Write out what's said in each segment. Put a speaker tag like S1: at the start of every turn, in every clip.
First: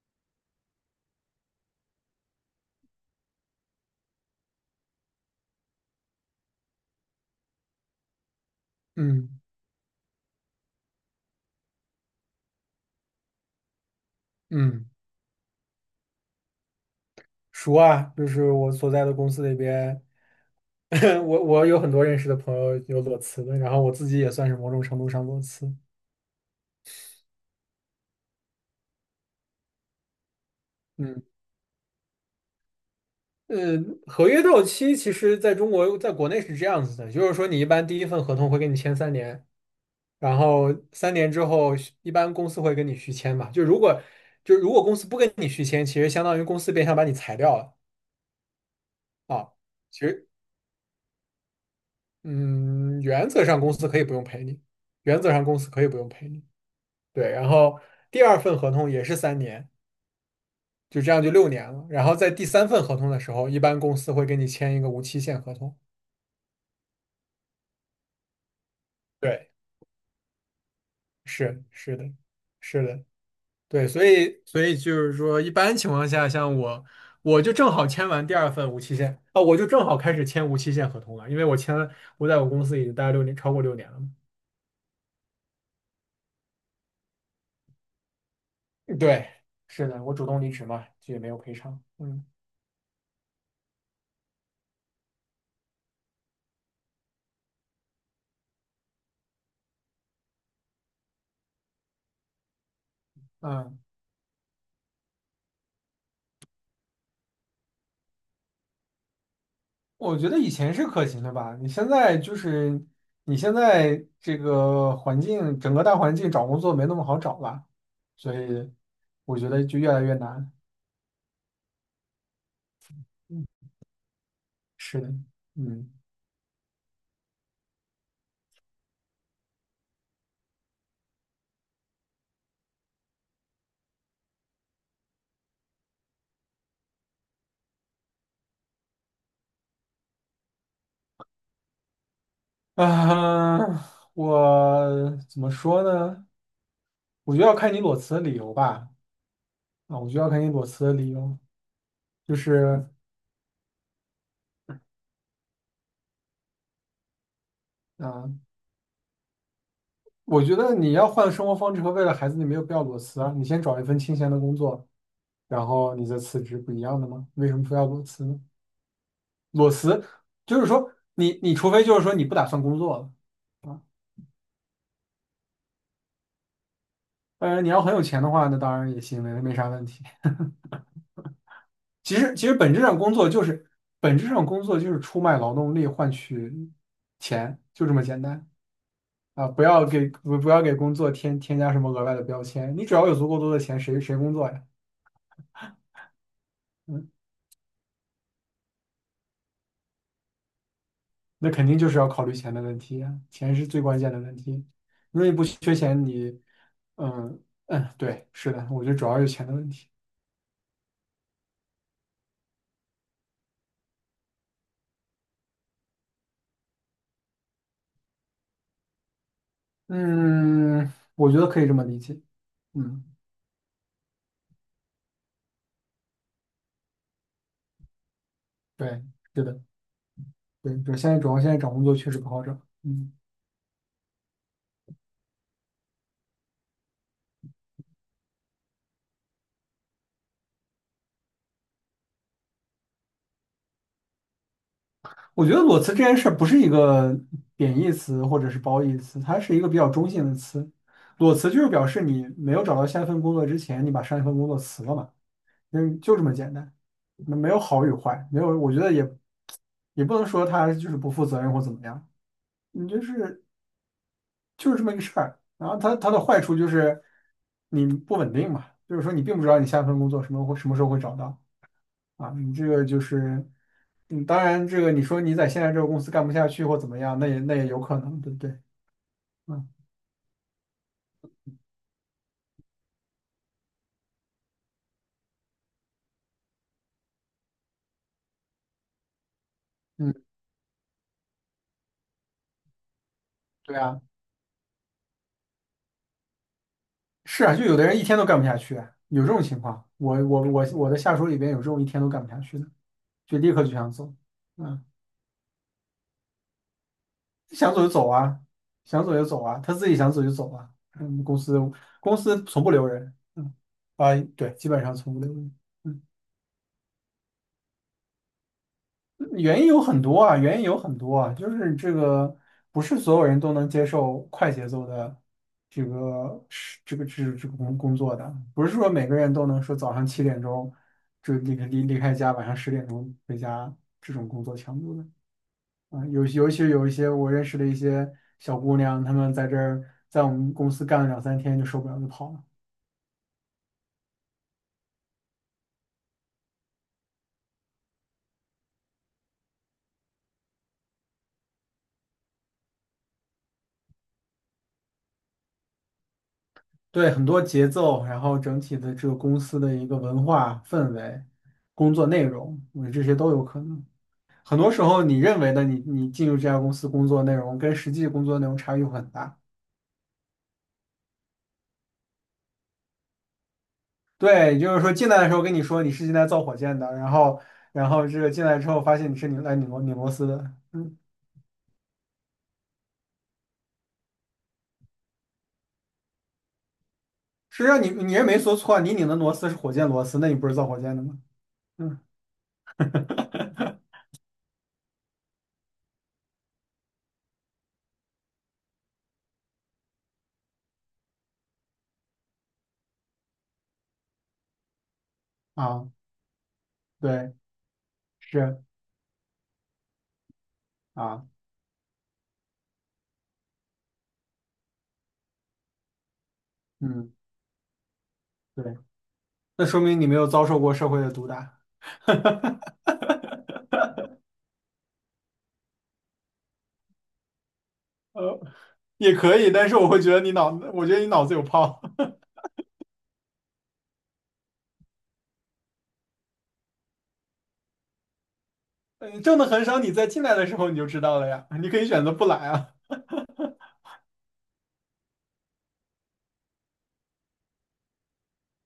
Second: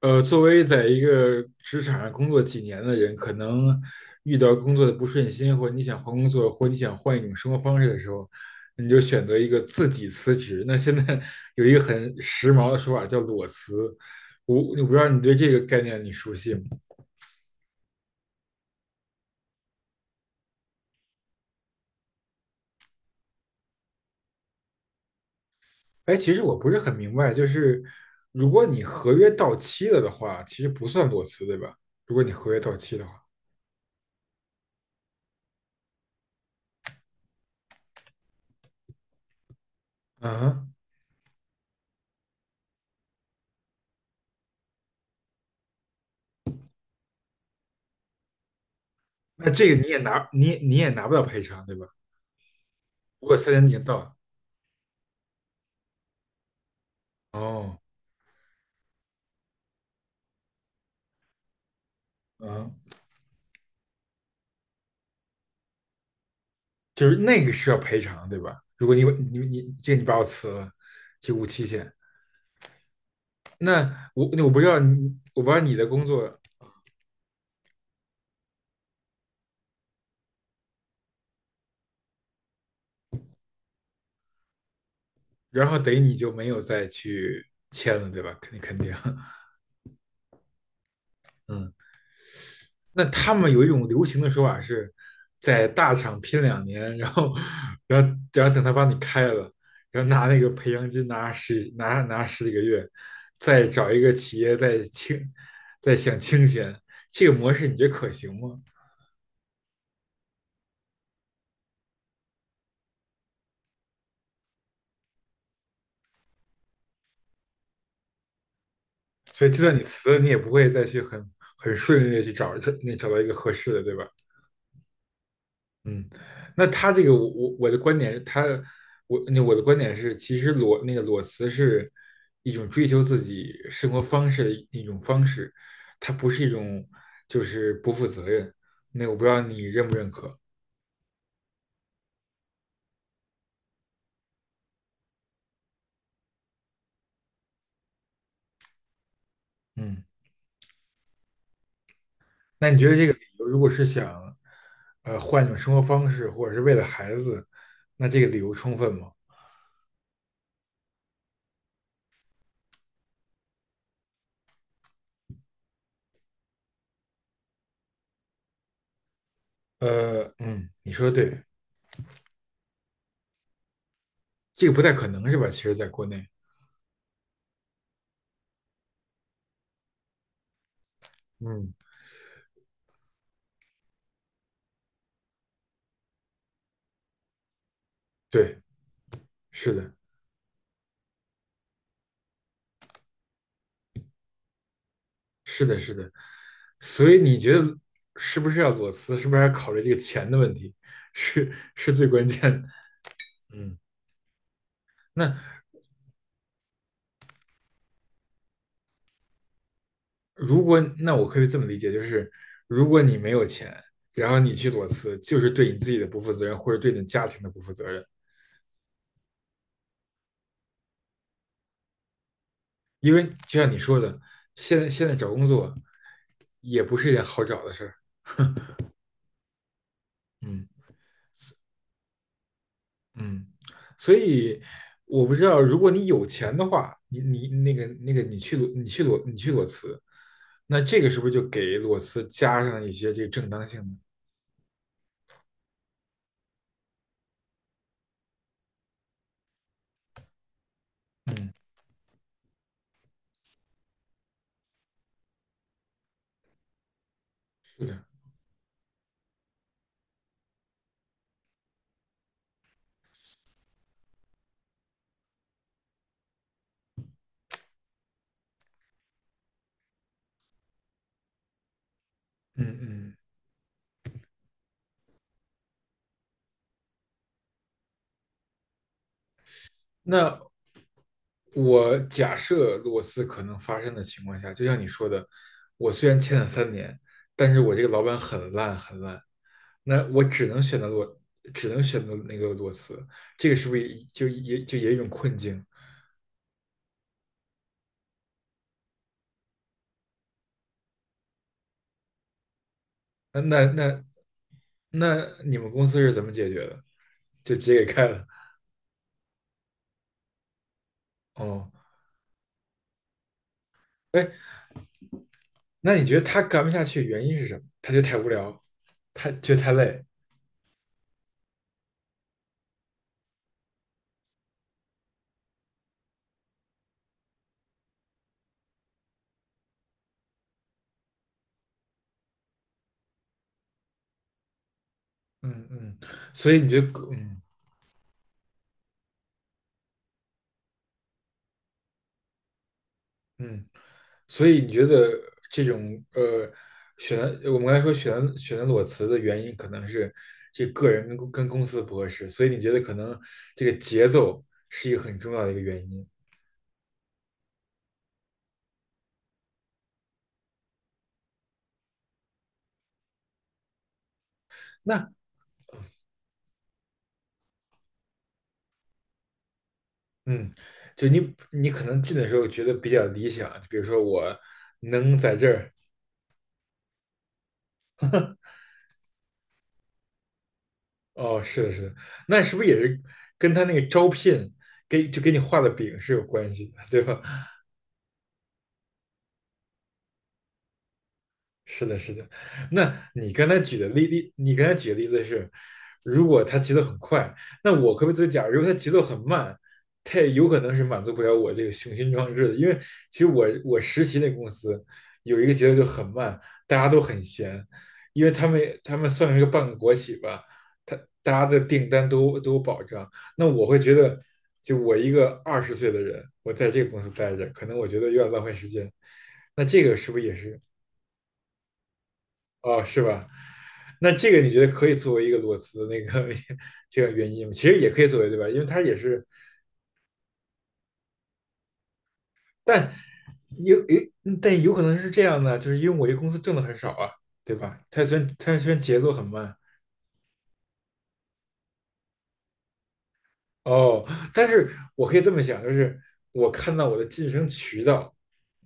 S1: 作为在一个职场上工作几年的人，可能遇到工作的不顺心，或者你想换工作，或者你想换一种生活方式的时候，你就选择
S2: 嗯
S1: 一个自己辞职。那现在 有一个很时髦的说法叫裸辞，我
S2: 嗯，
S1: 不知道你对这个概念你熟悉吗？
S2: 熟啊，就是我所在的公司里边，我有很多认识的朋友有裸辞的，然后我自己也算是某种程度上裸辞。
S1: 哎，其实我不是很明白，就是如果你合约到期了的话，其实不算
S2: 嗯，
S1: 裸辞，对吧？如果你合约到期的话，
S2: 呃，合约到期其实在中国，在国内是这样子的，就是说你一般第一份合同会跟你签三年，
S1: 嗯
S2: 然后
S1: 哼。
S2: 三年之后一般公司会跟你续签嘛，就如果公司不跟你续签，其实相当于公司变相把你裁掉了
S1: 那
S2: 啊。
S1: 这个你也
S2: 其
S1: 拿
S2: 实，
S1: 你也你也拿不到赔偿，对吧？
S2: 嗯，
S1: 如
S2: 原
S1: 果
S2: 则
S1: 三
S2: 上
S1: 年已
S2: 公
S1: 经
S2: 司
S1: 到
S2: 可以不
S1: 了。
S2: 用赔你，原则上公司可以不用赔你。对，然
S1: 哦。
S2: 后第二份合同也是三年，就这样就六年了。然后在第三
S1: 嗯，
S2: 份合同的时候，一般公司会跟你签一个无期限合同。
S1: 就是那个是要赔偿，对吧？如果你你
S2: 对，
S1: 你这个你把我辞了，就无
S2: 是
S1: 期限。
S2: 是的，是的，对，所
S1: 那我
S2: 以
S1: 那我不
S2: 所
S1: 知
S2: 以
S1: 道
S2: 就是
S1: 你，
S2: 说，
S1: 我不
S2: 一
S1: 知道你
S2: 般
S1: 的
S2: 情
S1: 工
S2: 况下，
S1: 作。
S2: 像我，我就正好签完第二份无期限啊，我就正好开始签无期限合同了，因为我签了，我在我公司已经待了六年，超过六年了嘛。
S1: 然后等于你就没有再去签了，对吧？肯定，肯定。
S2: 对，是的，我主动离职嘛，就也没有赔
S1: 嗯。
S2: 偿。嗯
S1: 那他们有一种流行的说法是，在大厂拼2年，然后等他把你开了，然后拿那个培养金拿十几个月，再
S2: 嗯。
S1: 找一个企业再享清闲，这个模式你觉得可行吗？
S2: 我觉得以前是可行的吧，你现在这个环境，整个大环境找工作没那么好找了，所以我
S1: 所
S2: 觉
S1: 以就
S2: 得
S1: 算
S2: 就
S1: 你
S2: 越来
S1: 辞
S2: 越
S1: 了，你也不
S2: 难。
S1: 会再去很顺利的去找找到一个
S2: 嗯，
S1: 合适的，对吧？
S2: 是的，嗯
S1: 嗯。那他这个我的观点，他我那我的观点是，其实那个裸辞是一种追求自己生活方式的一种方式，它不是一种就是不负责任。那我不知道你认不认可？
S2: 啊，我怎么说呢？我觉得要看你裸辞的理由吧。
S1: 嗯。
S2: 我觉得要看你裸辞的理由，就
S1: 那你
S2: 是
S1: 觉得这个理由如果是想换一种生活方式，或者是为了孩子，那这个
S2: 啊，
S1: 理由充分吗？
S2: 我觉得你要换生活方式和为了孩子，你没有必要裸辞啊。你先找一份清闲的工作，然后你再辞职，不一样的吗？为什么非要裸辞呢？裸辞就是
S1: 嗯，
S2: 说
S1: 你说的
S2: 你
S1: 对。
S2: 你除非就是说你不打算工作了，
S1: 这个不太可能是吧？其实在国内。
S2: 当然你要很有钱的话，那当然也行，没啥问题。
S1: 嗯，
S2: 其实本质上工作就是本质上工作就是出卖劳动力换取钱，就这么简单
S1: 对，
S2: 啊！
S1: 是的，
S2: 不要给工作添加什么额外的标签，你只要有足够多的钱，谁工作呀？
S1: 是的，是的。
S2: 嗯，
S1: 所以你觉得是不是要裸辞？是不是还要考虑这个钱的问题？
S2: 那
S1: 是
S2: 肯定就
S1: 是
S2: 是
S1: 最
S2: 要考
S1: 关
S2: 虑
S1: 键
S2: 钱的
S1: 的。
S2: 问题呀，钱是
S1: 嗯。
S2: 最关键的问题。如果你
S1: 那
S2: 不缺钱，你，嗯嗯，对，是的，我觉得主要是钱的问题。
S1: 如果那我可以这么理解，就是如果你没有钱，然后你去裸辞，就是对你自己的不负责任，或者对你家庭的不负责任。
S2: 嗯，我觉得可以这么理解。嗯，
S1: 因为就像你说的，现在找工作也不是一件好找的事儿。
S2: 对，是的，
S1: 嗯。
S2: 对，对，现在找工作确实不好找。嗯，
S1: 嗯。所以我不知道，如果你有钱的话，你你那个那个你去裸你去裸你去裸辞，那这个是不是就给裸辞加上一些这个正当性呢？
S2: 我觉得裸辞这件事儿不是一个贬义词或者是褒义词，它是一个比较中性的词。裸辞
S1: 嗯，
S2: 就是表示你没有找到下一份工作之前，你把上一份工作辞了嘛，嗯，就这么简单。那没有
S1: 是
S2: 好与
S1: 的，
S2: 坏，没有，我觉得也不能说他就是不负责任或怎么样。你就是这么一个事儿。然后它的坏处就是你不稳定嘛，就是说你并不知道你下一份工作什么时候会找到啊。你
S1: 嗯
S2: 这个就
S1: 嗯。
S2: 是，嗯，当然这个你说你在现在这个公司干不下去或怎么样，那也有可能，对不对？嗯
S1: 那我假设裸辞可能发生的情况下，就像你说的，我虽然签了三年，但是我这个老板很烂很烂，那
S2: 嗯，
S1: 我只能选择裸，只能选择那个裸辞，这个是不
S2: 对
S1: 是
S2: 啊，
S1: 也有一种困境？
S2: 是啊，就有的人一天都干不下去啊有这种情况。我的下属里边有这种一天都干不下去的，就
S1: 那
S2: 立
S1: 那
S2: 刻就想
S1: 那
S2: 走。嗯。
S1: 那你们公司是怎么解决的？就直
S2: 想走
S1: 接
S2: 就
S1: 给开
S2: 走
S1: 了？
S2: 啊，想走就走啊，他自己想走就走啊。嗯，公司
S1: 哦。
S2: 公司从不留人，
S1: 哎，
S2: 对，基本上从不留人。
S1: 那
S2: 嗯，
S1: 你觉得他干不下去原因是什么？他觉得太无聊，他觉得
S2: 原因
S1: 太
S2: 有很
S1: 累。
S2: 多啊，原因有很多啊，就是这个不是所有人都能接受快节奏的这个工作的，不是说每个人都能说早上7点钟就离开家，晚上10点钟回家这种工作强度的。
S1: 嗯嗯。
S2: 尤
S1: 所
S2: 其
S1: 以你
S2: 是
S1: 觉
S2: 有
S1: 得，
S2: 一些我
S1: 嗯
S2: 认识的一些小姑娘，她们在这儿，在我们公司干了两三天就受不了就跑了。
S1: 嗯，所以你觉得这种呃选我们刚才说选择裸辞的原因可能是这个人跟公司不合适，所以你觉得可能这个节奏是一个很重要的一个原因。
S2: 对，很多节奏，然后整体的这个公司的一个文化氛围、工作内容，我觉得这些都有可能。很多时候，
S1: 那。
S2: 你认为的你进入这家公司工作内容，跟实际工作内容差异会很大。
S1: 嗯，就你可能进的时候觉得比较理想，就比如说我
S2: 对，就是说进
S1: 能
S2: 来的
S1: 在
S2: 时候
S1: 这
S2: 跟你
S1: 儿。
S2: 说你是进来造火箭的，然后这个进来之后发现你是拧螺丝的，嗯，
S1: 哦，是的，是的。那是不是也是跟他那个招聘给你画的饼是有关系的，对吧？
S2: 实际上你也没说错，你拧的螺丝是火箭螺丝，那你不是造火箭的吗？
S1: 是的，
S2: 嗯，
S1: 是的。那你刚才举 的例例，你刚才举的例子是，如果他节奏很快，那我可不可以作为假如他节奏很慢，他也有可能是满足不了我这个雄心壮志的。因为其实我实习那公司有一个节奏就
S2: 啊，
S1: 很慢，大家都很
S2: 对，
S1: 闲，因为他
S2: 是
S1: 们他们算是个半个国企吧，他
S2: 啊，
S1: 大家的订单都有保障。那我会觉得，就我一个20岁的人，我在这个公司
S2: 嗯，
S1: 待着，可能我觉得有点浪费时
S2: 对，
S1: 间。那
S2: 那说
S1: 这个
S2: 明你
S1: 是
S2: 没
S1: 不是
S2: 有
S1: 也
S2: 遭
S1: 是。
S2: 受过社会的毒打。
S1: 哦，是吧？那这个你觉得可以作为一个裸辞的那个 这个原因吗？其实也可以作为，对
S2: 呃，
S1: 吧？因为它也
S2: 也
S1: 是，
S2: 可以，但是我会觉得我觉得你脑子有泡。
S1: 但有有，但有可能是这样的，就是因为我这公司挣的很少啊，对吧？它虽然节奏很
S2: 挣的
S1: 慢。
S2: 很少，你在进来的时候你就知道了呀，你可以选择不来啊。
S1: 哦，但是我可以这么想，就是我看到我的晋升渠道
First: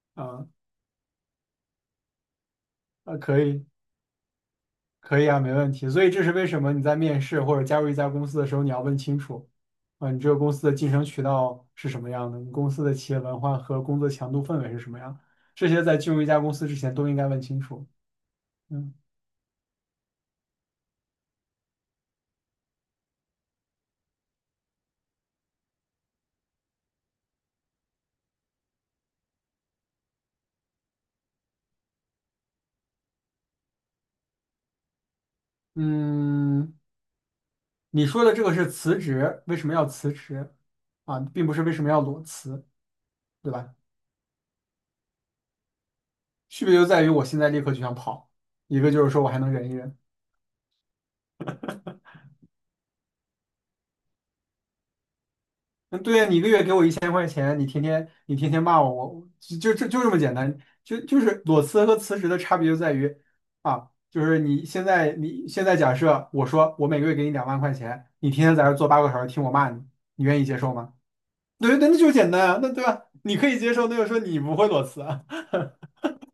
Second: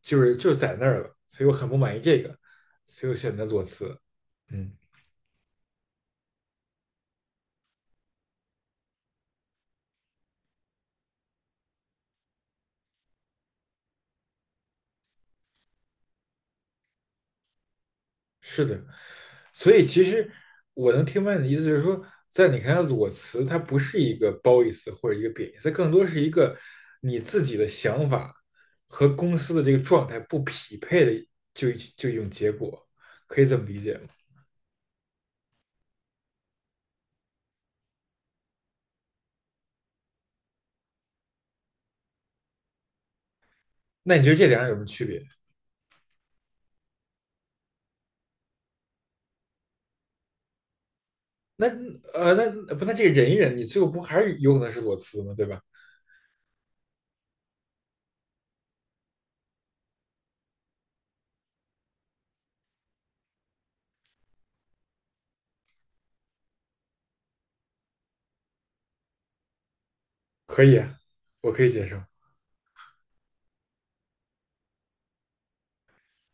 S1: 就是
S2: 啊
S1: 就是在那儿了，所以我很不满意这个，所以我
S2: 啊，
S1: 选
S2: 可
S1: 择裸
S2: 以，
S1: 辞。嗯，
S2: 可以啊，没问题。所以这是为什么你在面试或者加入一家公司的时候，你要问清楚啊，你这个公司的晋升渠道是什么样的，你公司的企业文化和工作强度氛围是什么样，这些在进入一家公司之前都应该问清楚。
S1: 是的。
S2: 嗯
S1: 所以其实我能听明白你的意思，就是说，在你看来，裸辞它不是一个褒义词或者一个贬义词，它更多是一个你自己的想法和公司的这个状态不匹配的，就就一种结果，可以这么理解吗？
S2: 嗯，你说的这个是辞职，为什么要辞职啊？并不是为什么要裸辞，对吧？
S1: 那你觉得这两者有什么区别？
S2: 区别就在于我现在立刻就想跑，一个就是说我还能忍一忍。
S1: 那呃，那不，那这个忍一忍，你最后不还是有可能是裸辞吗？对吧？
S2: 嗯，对呀，你一个月给我1000块钱，你天天骂我，我就这么简单，就是裸辞和辞职的差别就在于啊，就是你现在假设我说我每个月给你2万块钱，你天天在这儿坐8个小时听我骂你，你愿意接
S1: 可
S2: 受
S1: 以
S2: 吗？
S1: 啊，我可以
S2: 对，
S1: 接
S2: 那
S1: 受。
S2: 就简单啊，那对吧？你可以接受，那就说你不会裸辞啊。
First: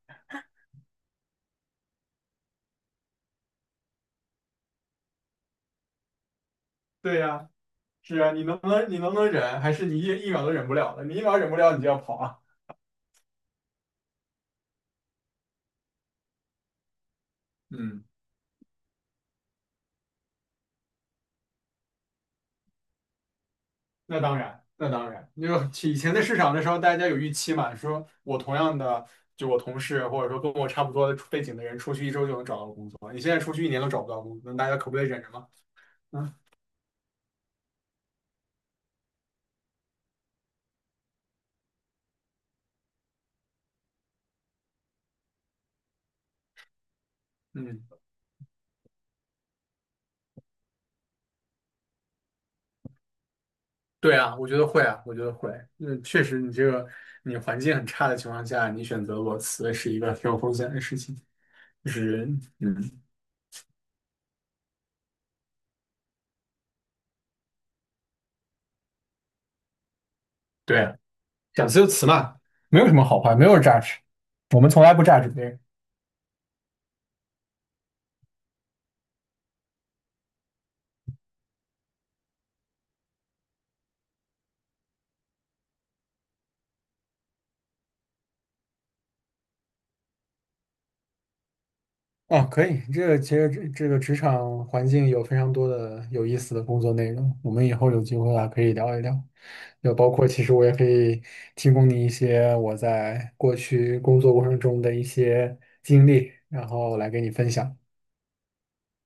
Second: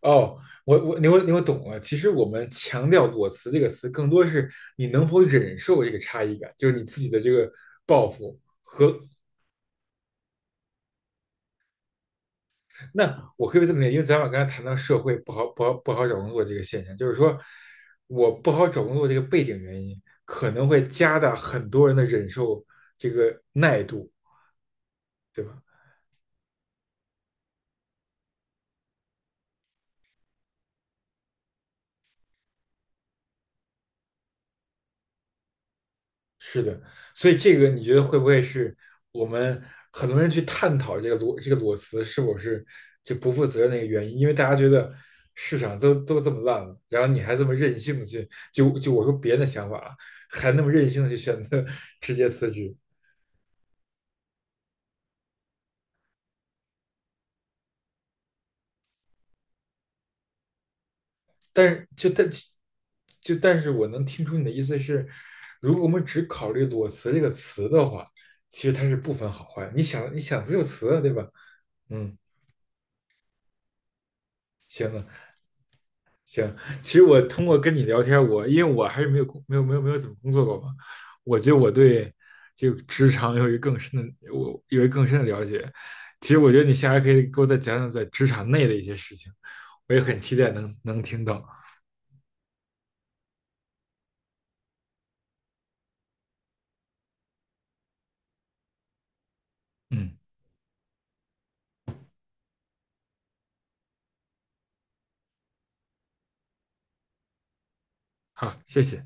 S1: 哦，我懂了。其实我们强调"裸辞"这个词，更多是你能否忍受这个差异感，就是你自己
S2: 对
S1: 的这
S2: 呀，
S1: 个抱
S2: 是啊，
S1: 负
S2: 你能不能
S1: 和。
S2: 你能不能忍？还是你一秒都忍不了了？你一秒忍不了，你就要跑啊？
S1: 那我可以这么理解，因为咱俩刚才谈到社会不好找工作这个现象，就是说
S2: 嗯，
S1: 我不好找工作这个背景原因，可能会加大很多人的忍受这个耐度，
S2: 那当然，那当然，
S1: 对吧？
S2: 就以前的市场的时候，大家有预期嘛，说我同样的，就我同事或者说跟我差不多的背景的人，出去一周就能找到工作，你现在出去一年都找不到工作，那大家可不得忍着吗？嗯
S1: 是的。所以这个你觉得会不会是我们很多人去探讨这个裸辞是否是就不负责任的一个原因？因为大家觉得市场都这么烂了，然后你还这么任
S2: 嗯，
S1: 性的去我说别人的想法啊，还那么任性的去选择直接辞职。
S2: 对啊，我觉得会啊，我觉得会。嗯，确实，你这个你环境很差的情况下，你选择裸辞是一个挺有风险的事情，
S1: 但是
S2: 就
S1: 就
S2: 是
S1: 但
S2: 嗯。
S1: 就但是我能听出你的意思是，如果我们只考虑裸辞这个词的话，其实它是不分好坏。你想辞就辞
S2: 对，
S1: 啊对吧？
S2: 讲词由词
S1: 嗯。
S2: 嘛。没有什么好坏，没有 judge，我们从
S1: 行
S2: 来不
S1: 了。
S2: judge 别人。
S1: 行。其实我通过跟你聊天，我因为我还是没有工没有没有没有怎么工作过嘛，我觉得我对这个职场有一个更深的我有一个更深的了解。其实我觉得你下来可以给我再讲讲在职场内的一些事情，我也很期待能听到。
S2: 哦，可以，这个其实这个职场环境有非常多的有意思的工作内容，我们以后有机会啊可以聊一聊。就包
S1: 嗯，
S2: 括其实我也可以提供你一些我在过去工作过程中的一些经历，然后来给你分享。
S1: 好，谢谢。